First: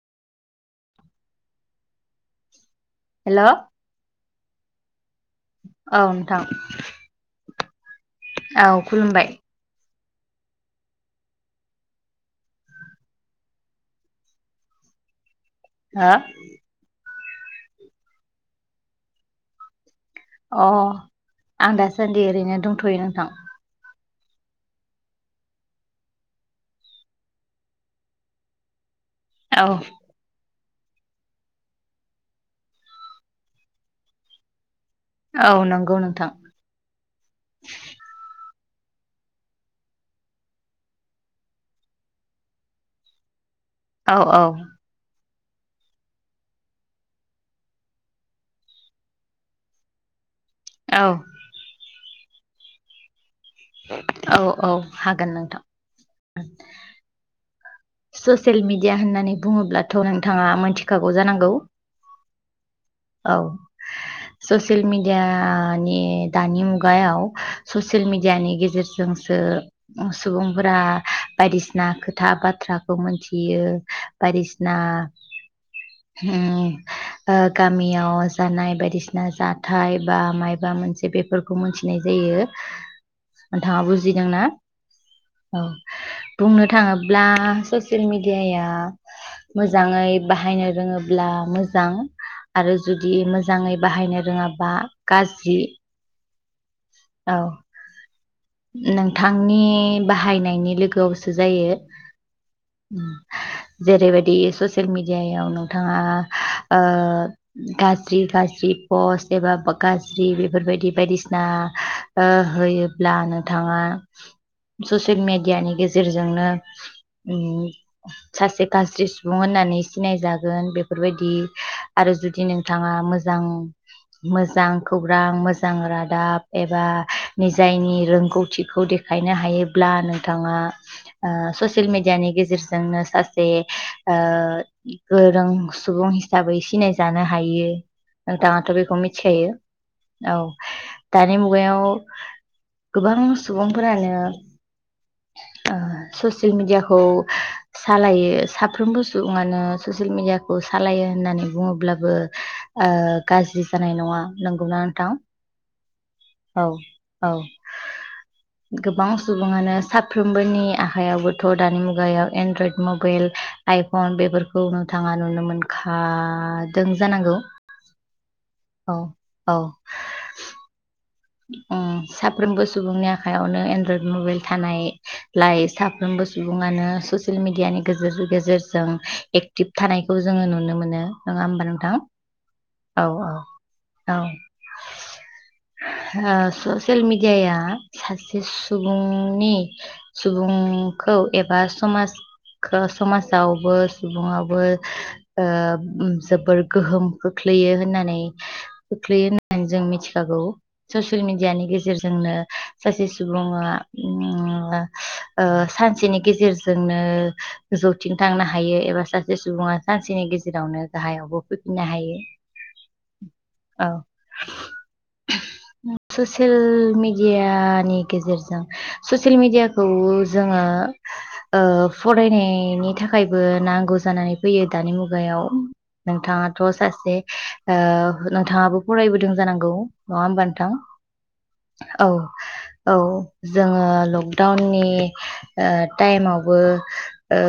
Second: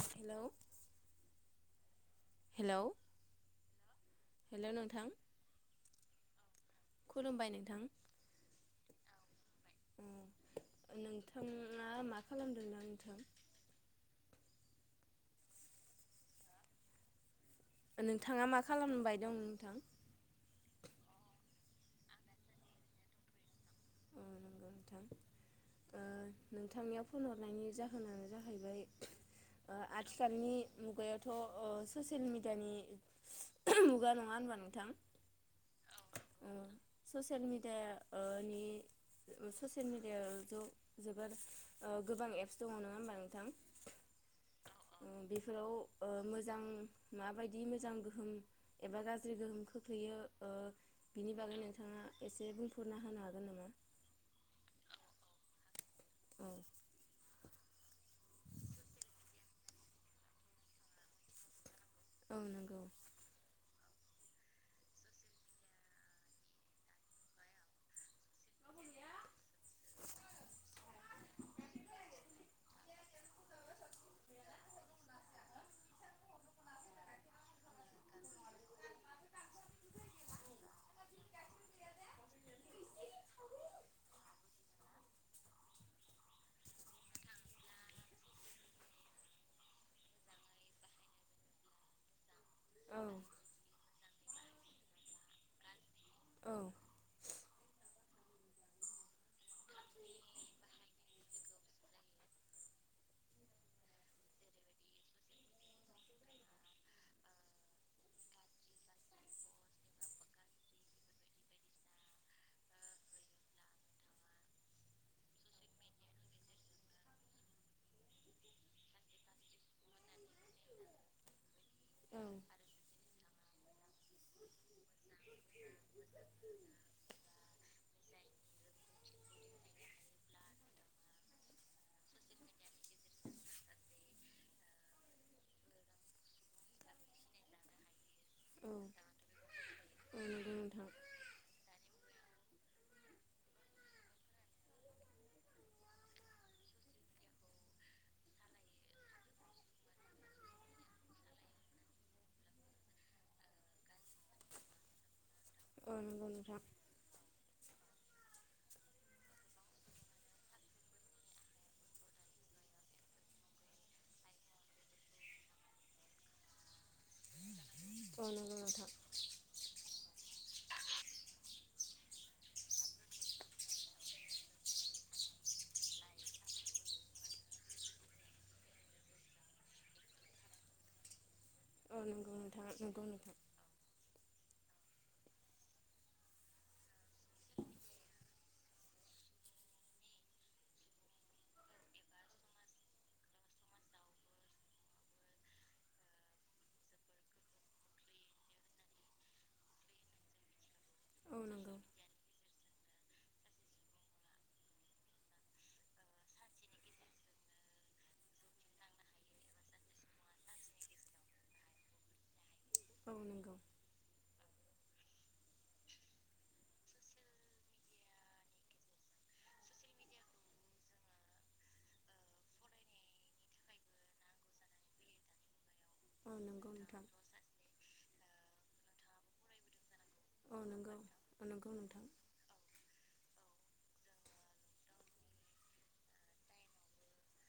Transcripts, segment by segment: Hello hello hello hello नोंथां औ नोंथां। थां औ खुलुमबाय। नोंथाङा मा खालामदों ना नोंथां? हा नोंथाङा मा खालामबाय दं नोंथां अह आं दासान्दि ओरैनो दंथ'यो नोंथां। उम नंगौ नोंथां ओ नोंथांनियाव फन हरनायनि जाहोनानो जाहैबाय औ ओ आथिखालनि मुगायावथ' ओ ससियेल मिडियानि मुगा नङा होनबा नोंथां औ नंगौ नोंथां ससियेल मिडिया नि औ ससियेल मिडिया ज-जोबोर ओ गोबां एप्स दङ नङा होमबा नोंथां। औ औ ओ बेफोराव ओ मोजां माबायदि मोजां गोहोम एबा गाज्रि गोहोम खोख्लैयो ओ औ बिनि बागै नोंथाङा एसे बुंफुरना होनो हागोन नामा। औ औ हागोन नोंथां। औ ससियेल मिडिया होननानै बुङोब्लाथ नोंथाङा मोनथिखागौ जानांगौ। औ नोंगौ। औ ससियेल मिडियानि दानि मुगायाव ससियेल मिडियानि गेजेरजोंसो सुबुंफोरा बायदिसिना खोथा बाथ्रा मोनथियो बायदिसिना उम ओ गामियाव जानाय बायदिसिना जाथाय बा मायबा मोनसे बेफोरखौ मोनथिनाय जायो नोंथाङा बुजिदोंना। औ बुंनो थाङोब्ला ससियेल मिडियाया मोजाङै बाहायनो रोङोब्ला मोजां। आरो औ जुदि मोजाङै बाहायनो रोङाबा गाज्रि। औ औ नोंथांनि बाहायनायनि लोगोआवसो जायो जेरैबायदि ससियेल मिेडियायाव नोंथाङा ओ गाज्रि गाज्रि पस्ट एबा गाज्रि बेफोरबायदि बायदिसिना ओ होयोब्ला नोंथाङा ससियेल मेडियानि गेजेरजोंनो उम सासे गाज्रि सुबुं होननानै सिनाय जागो बेफोरबायदि आरो औ जुदि नोंथाङा मोजां मोजां खौरां मोजां रादाब निजायनि रोंगौथिखौ देखायनो हायोब्ला नोंथाङा ओ ससियेल मेडियानि गेजेरजोंनो सासे ओ गोरों सुबुं हिसाबै सिनायजानो हायो। नोंथाङाथ' औ बेखौ मिथिखायो औ। नंगौ नोंथां मुगायाव गोबां सुबुंफोरानो ओ ससियेल मिडियाखौ सालायो साफ्रोमबो सुबुङानो ससियेल मिडियाखौ सालायो होननानै बुङोब्लाबो ओ गाज्रि जानाय नङा नंगौना नोंथां। औ नोंगौ नोंथां। औ औ गोबां सुबुङानो साफ्रोमबोनि आखायावबोथ। दानि मुगायाव एनड्रइड मबाइल आइफन बेफोरखौ नोंथाङा नुनो मोनखादों जानांगौ। औ नंगौ नोंथा। औ औ उम साफ्रोमबो सुबुंनि आखाइायावनो एनड्रइड मबाइल थानायलाय साफ्रोमबो सुबुङानो ससियेल मिडियानि गेजेर गेजेरजों एक्टिभ थानायखौ जोङो नुनो मोनो नङा होमबा नोंथां औ नंगौ नोंथां औ नंगौ औ नोंथां औ। ओ ससियेल मिडियाया सासे सुबुंनि सुबुंखौ एबा समाजखौ समाजावबो सुबुंआवबो ओ जोबोर गोहोम खोख्लैयो होननानै खोख्लैयो होननानै जों मिथिखागौ। ससियेल औ मिडियानि नंगौ गेजेरजोंनो सासे सुबुङा उम ओ सानसेनि गेजेरजोंनो जौथिं थांनो हायो एबा सासे सुबुङा सानसेनि गेजेरावनो गाहायावबो फैफिननो हायो। औ नंगौ औ ससियेल मिडियानि गेजेरजों ससियेल मिडियाखौ जोङो ओ फरायनायनि थाखायबो नांगौ जानानै फैयो दानि मुगायाव। औ नोंथाङाथ नंगौ नोंथां सासे ओ नोंथाङाबो फरायबोदों जानांगौ नङा होमबा औ नोथां नंगौ औ नंगौ नोंथां औ औ जोङो लकडाउननि ओ टायेमावबो ओ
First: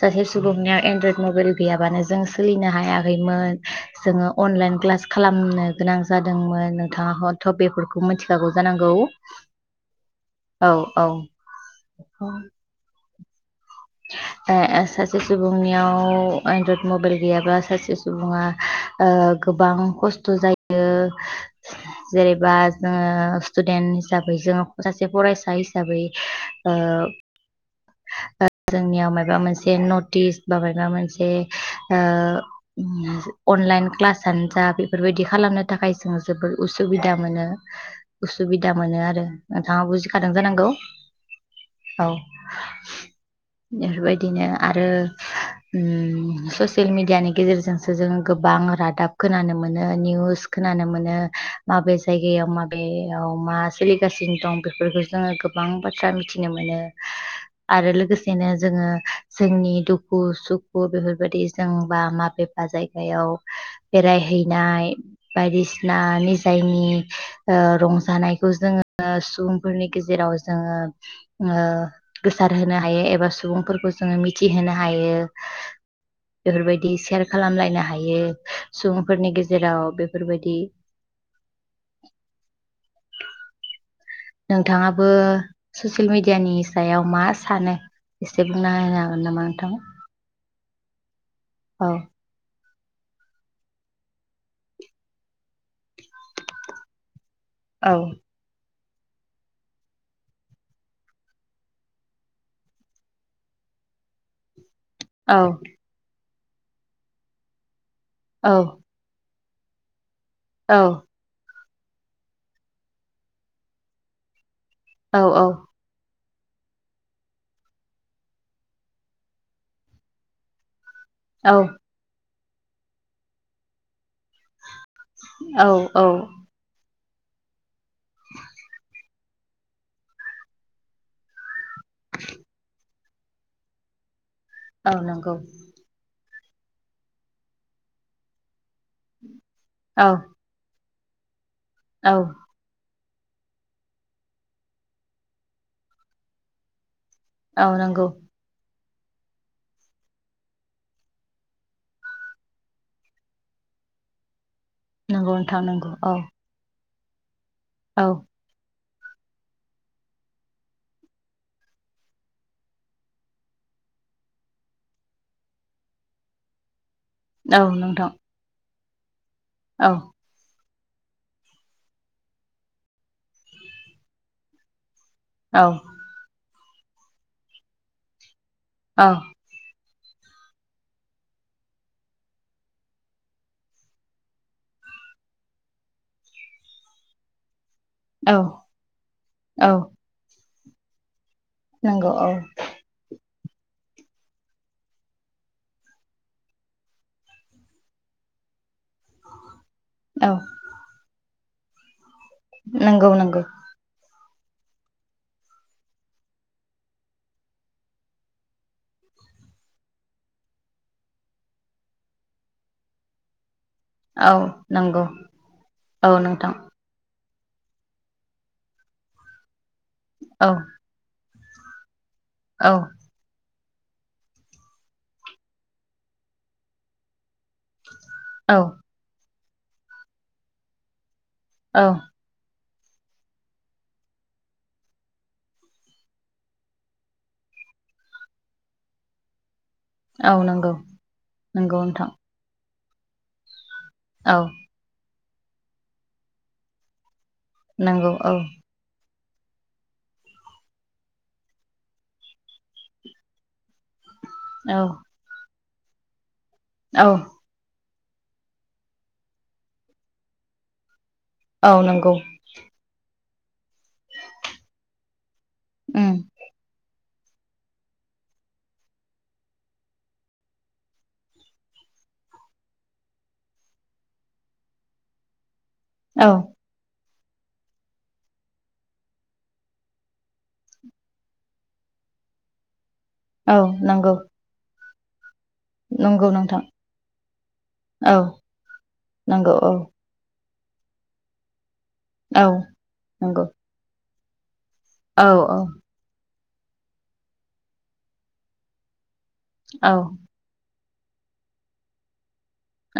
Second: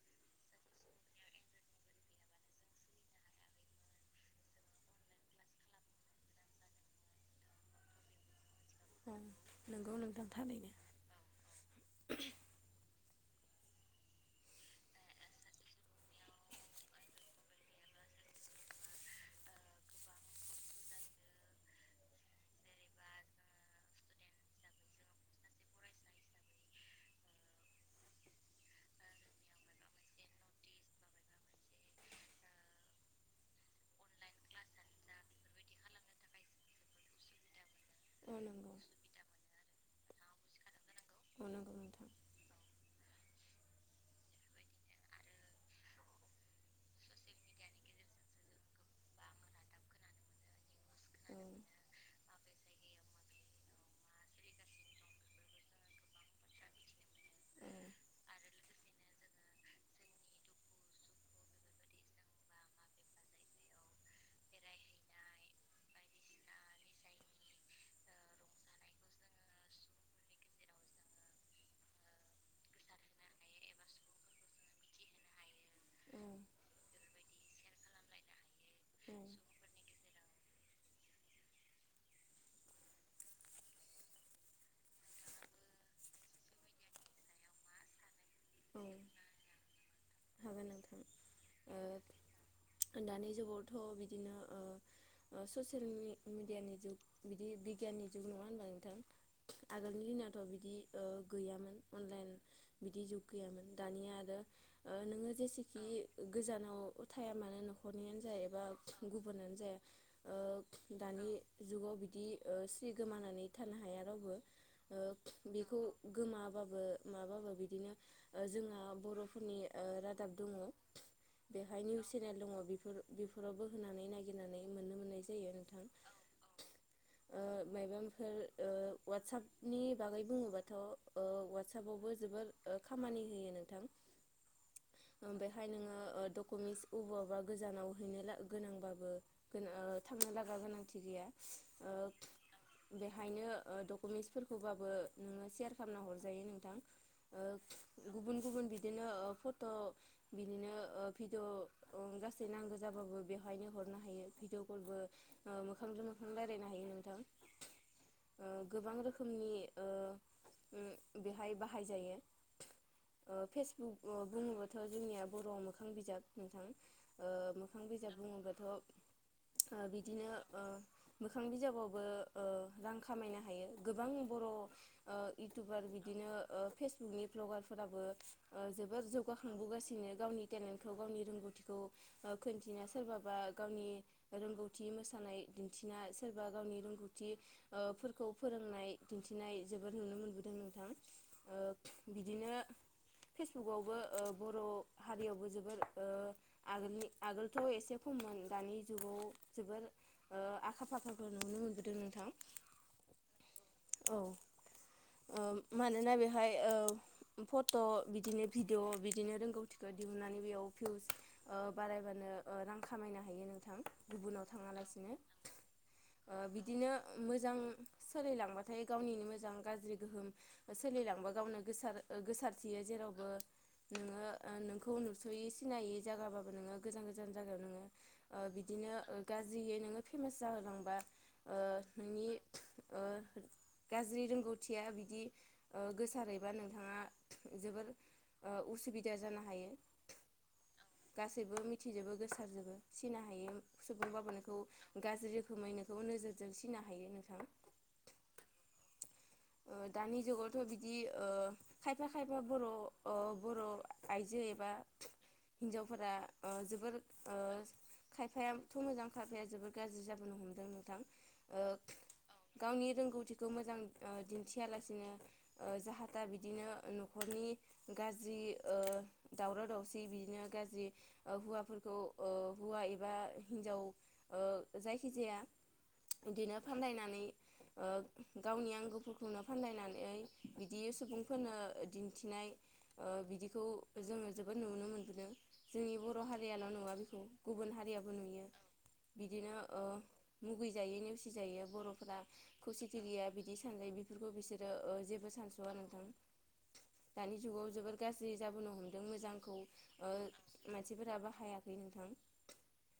सासे सुबुंनियाव एनड्रयद मबाइल गैयाबानो जों सोलिनो हायाखैमोन जोङो अनलाइन क्लास खालामनो गोनां जादोंमोन नोंथाङा हथ' बेफोरखौ मिथिखागौ जानांगौ औ नंगौ नोंथां थारैनो औ औ आ सासे सुबुंनियाव एनड्रइड मबाइल गैयाब्ला सासे सुबुङा गोबां खस्थ' जायो जेनेबा जोङो स्टुदेन्ट हिसाबै जों सासे फरायसा हिसाबै ओ जोंनियाव मायबा मोनसे नटिस बा माबा मोनसे ओ अनलाइन क्लासानो जा बेफोरबायदि खालामनो थाखाय जों जोोबद उसुबिदा मोनो औ नंगौ उसुबिदा मोनो आरो थांङा बुजिखादों जानांगौ औ नंगौ नोंथां। औ बेफोरबायदिनो आरो ओ ससियेल मिडियानि गेजेरजोंसो जोङो गोबां रादाब खोनानो मोनो निउस खोनानो मोनो औ माबे जायगायाव माबेयाव मा सोलिगासिनो दं बेफोरखौ जोङो गोबां बाथ्रा मिथिनो मोनो औ आरो लोगोसे बिनो जोङो जोंनि दुखु सुखु बेफोरबायदि जों बा माबेबा जायगायाव बेरायहैनाय बायदिसिना निजायनि रंजानायखौ जोङो सुबुंफोरनि गेजेराव जोङो गोसार होनोनो हायो एबा बा सुबुंफोरखौ जो मिथहायो औ बेफोरबायदि सेयार खालामलायनो हायो सुबुंफोरनि गेजेराव बे फोरबायदि नोंथाङाबो ससियेल मिडियानि सायाव मा सानो एसेसे बुंना औ हागोन नामा नोंथां हागोन नोंथां ओ औ दानि जुगावथ' बिदिनो ओ ससियेल मिडियानि जुग बिदि औ बिगियाननि जुग नङा होनबा आगोलनि दिनावथ' बिदि गैयामोन अनलाइन बिदि जु गैयामोन दानिया आरो ओ नोङो औ जेसेखि गोजानाव थाया मानो नख खरनियानो औ जाहैबाय बोननानै जाया औ ओ दानि जुगाव बिदि सि गोमानानै थानो हाया रावबो ओ औ बेखौ गोमाबाबो माबाबो बिदिनो जोंहा बर'फोरनि रादाब दङ औ बेहाय निउस चेनेल दङ बेफोरावबो होनानै नागिरनानै मोननो मोननाय जायो औ नोंथां औ ओ माइबंफोर ओ वाट्सपनि बागै बुङोबाथ' ओ वाट्सपावबो जोबोर ओ खामानि होयो नोंथां औ ओम नंगौ बेहाय नोङो मिस अबावबा गोजानाव हैनो ला गोनांबाबो गो ओ औ थांनो लागा गोनां थिग गैया ओ औ बेहायनो डकुमेन्टसफोरखौबाबो नोङो सेयार खालामना हरजायो नोंथां औ नांगौ। दिनो फट' बिनिनो भिडिअ गासै नांगौ जाबाबो बेवहायनो हरनो हायो भिडिअ बो नंगौ नोंथां नंगौ मोखांजों औ मोखां रायलायनो हायो नों ओं औ गोबां रोखोमनि ओ ओम बेहाय बाहायजायो। ओ फेसबुक बुङोबथ' जोंनिया बर'आव मोखां बिजाब नोंथां। ओ औ मोखां नोंथां बिजाब बुङोबाथ' ओ औ बिदिनो ओ मोखां बिजाबावबो ओ गोबां खामायनो हायो, गोबां बर' ओ औ इउटुबार बिदिनो ओ नि भ्लगारफोराबो ओ जोबोद औ जौगाखांबोगासिनो बियो गावनि टेलेन्टखौ गावनि रोंगौथिखौ खोन्थिना सोरबाबा गावनि रोंगौथि मोसानाय दिन्थिना सोरबा गावनि रोंगौथि ओ फोरखौ औ फोरोंनाय दिन्थिनाय औ जोबोद नुनो मोनबोदों। ओं नंगौ औ फेसबुकावबो ओ बर' हारियावबो जोबोर ओ आगोलनि आगोलथ' एसे खममोन दानि जुगाव जोबोर औ ओ आखा फाखाफोर नुनो मोनबोदों नोंथां नंगौ नंगौ। औ ओ मानोना बेहाय औ फट' बिदिनो भिडिअ बिदिनो रोंगौथिखौ दिहुननानै बेयाव भिउस ओ बारायबानो ओ रां खामायनो हायो नोंथां। औ गुबुनाव नंगौ थाङालासिनो औ ओ नोंथां बिदिनो मोजां सोलायलांबाथाय गावनिनो मोजां गाज्रि गोहोम औ सोलिलांबा गावनो गोसार औ गोसारथियो जेरावबो नोङो ओ नोंखौ नुस'यै सिनायै जायगाबाबो नोङो गोजान गोजान जायगायाव नोङो ओ औ बिदिनो ओ गाज्रियै नोङो फेमास जाहोलांबा ओ औ नोंनि ओ गाज्रि रोंगौथिया बिदि ओ गोसारैबा नोंथाङा जोबोर ओ उसुबिदा जानो हायो औ नंगौ गासैबो नंगौ नोंथां मिथिजोबो गोसारजोबो फिसिनो हायो सोरजोंबा औ बोनोंखौ गाज्रि गुनै नोंखौ नोजोरजों सिनो हायो नोंथां नंगौ औ ओ दानि जुगावथ' बिदि ओ खायफा खायफा बर' ओ बर' आइजो एबा औ हिन्जावफोरा ओ जोबोर औ ओ खायफाया थ मोजां खायफाया जोबोर गाज्रि जाबोनो हमदों नोंथां ओ औ नंगौ गावनि रोंगौथि खौ मोजां ओ दिन्थियालासिनो ओ उम जाहाथा बिदिनो नु न'खरनि गाज्रि ओ दावराव दावसि बिदिनो गाज्रि ओ हौवाफोरखौ ओ हौवा एबा हिन्जाव ओ जायखिजाया औ बिदिनो फानलायनानै ओ गावनि आं गुफुरखौनो फानलायनानै बिदि सुबुंफोरनो दिन्थिनाय ओं औ बिदिखौ नंगौ जोङो जोबोद नुनो मोन दों जोंनि बर' नंगौ नोंथां हारियाल' नुवा बेखौ गुबुन हारियाबो औ नुयो बिदिनो नंगौ औ ओ मुगैजायो नेवसि जायो बर' फ्रा औ खौसेथि गोया नंगौ बिदि नै बिफोरखौ बिसोर ओ ओ औ जेबो सानस'आ नोंथां दानि जुगाव जोबोर गाज्रि जाबोनो हमदों मोजां औ मानसिफोराबो हायाखै नोंथां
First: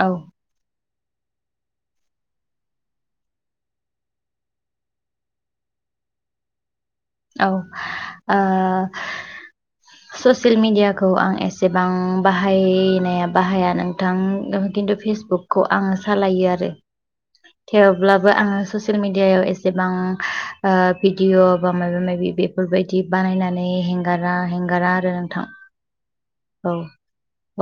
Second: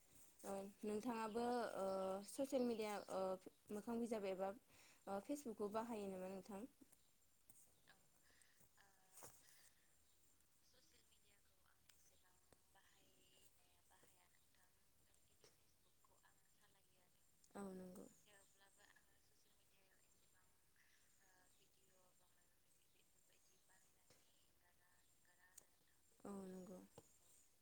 औ ओ नोंथाङाबो ओ ससियेल मिडिया ओ मोखां बिजाब एबा ओ फेसबुक खौ बाहायो नामा नोंथां? औ ओ ससियेल मिेडियाखौ आं एसेबां बाहायनाया बाहाया नोंथां खिन्थु फेसबुकखौ आङो सालायो आरो औ नंगौ थेवब्लाबो आङो ससे ससिएल मिदियाव एसेबां ओ भिडिअ बा माबा माबि बेफोर बायदि बानायनानै हेंगारा हें गारा आरो नोंथां औ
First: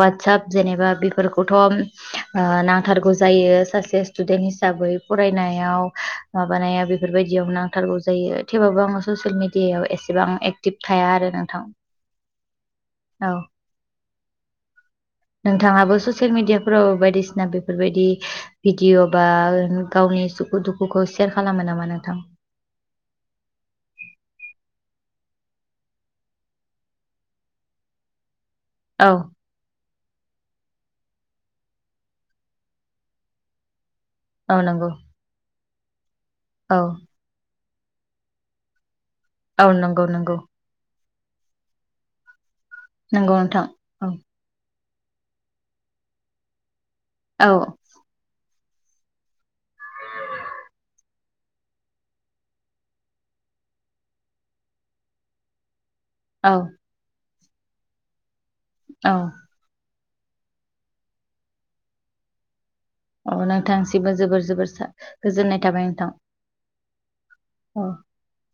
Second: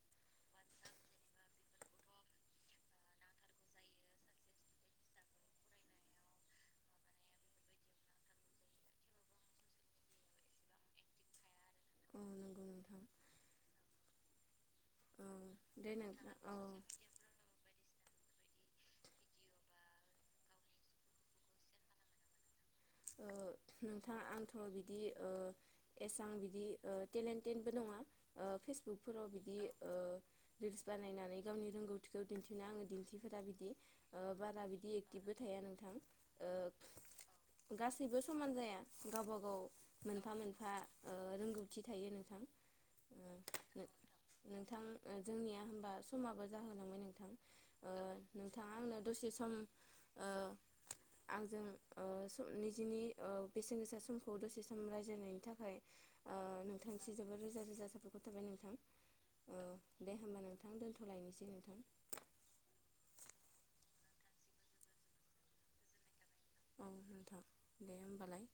वाटसाप जेनेबा बेफोरखौथ आ नांथारगौ जायो सासे स्टुदेन्ट हिसाबै फरायनायाव माबानायाव बेफोरबायदियाव नांथारगौ जायो थेवबाबो आङो ससिएल मिडियायाव एसेबां एकटिभ थाया आरो नोंथां औ नंगौ नोंथां औ औ दे नोंथाङाबो ससियेल नोंथां औ मिडियाफोराव बायदिसिना बेफोरबायदि भिदिअ बा गावनि सुखु दुखुखौ सेयार खालामो नामा नोंथां? ओ नोंथां आंथ' बिदि ओ एसां बिदि ओ टेलेन्टेडबो नङा। ओ औ फेसबुकफोराव बिदि ओ रिल्स बानायनानै गावनि रोंगौथिखौ दिन्थिनो आङो दिन्थिफेरा बिदि। औ बारा नंगौ बिदि एक्टिभबो थाया नों नोंथां औ गासैबो समान जाया गावबा गाव औ नंगौ मोनफा नंगौ मोनफा ओ रोंगौथि थायो नोंथां। ओ नोंगौ नोंथां औ नोंथां जोंनिया होमबा समाबो जाहोलांबाय। औ ओ [unintelligible] नोंथाङा आंनो दसे सम ओ [inaudible] आंजों ओ निजिनि ओ बेसेन गोसा समखौ दसे सम रायज्लायनायनि थाखाय ओ औ नोंथांनिसिम रोजा रोजा साबायखर औ [inaudible] ओ दे होमबा नोंथां दोन्थलायनोसै नोंथां अ नोंथांसिबो जोबोर जोबोर गोजोननाय थाबाय नोंथां। औ नोंथां औ दे होमबालाय।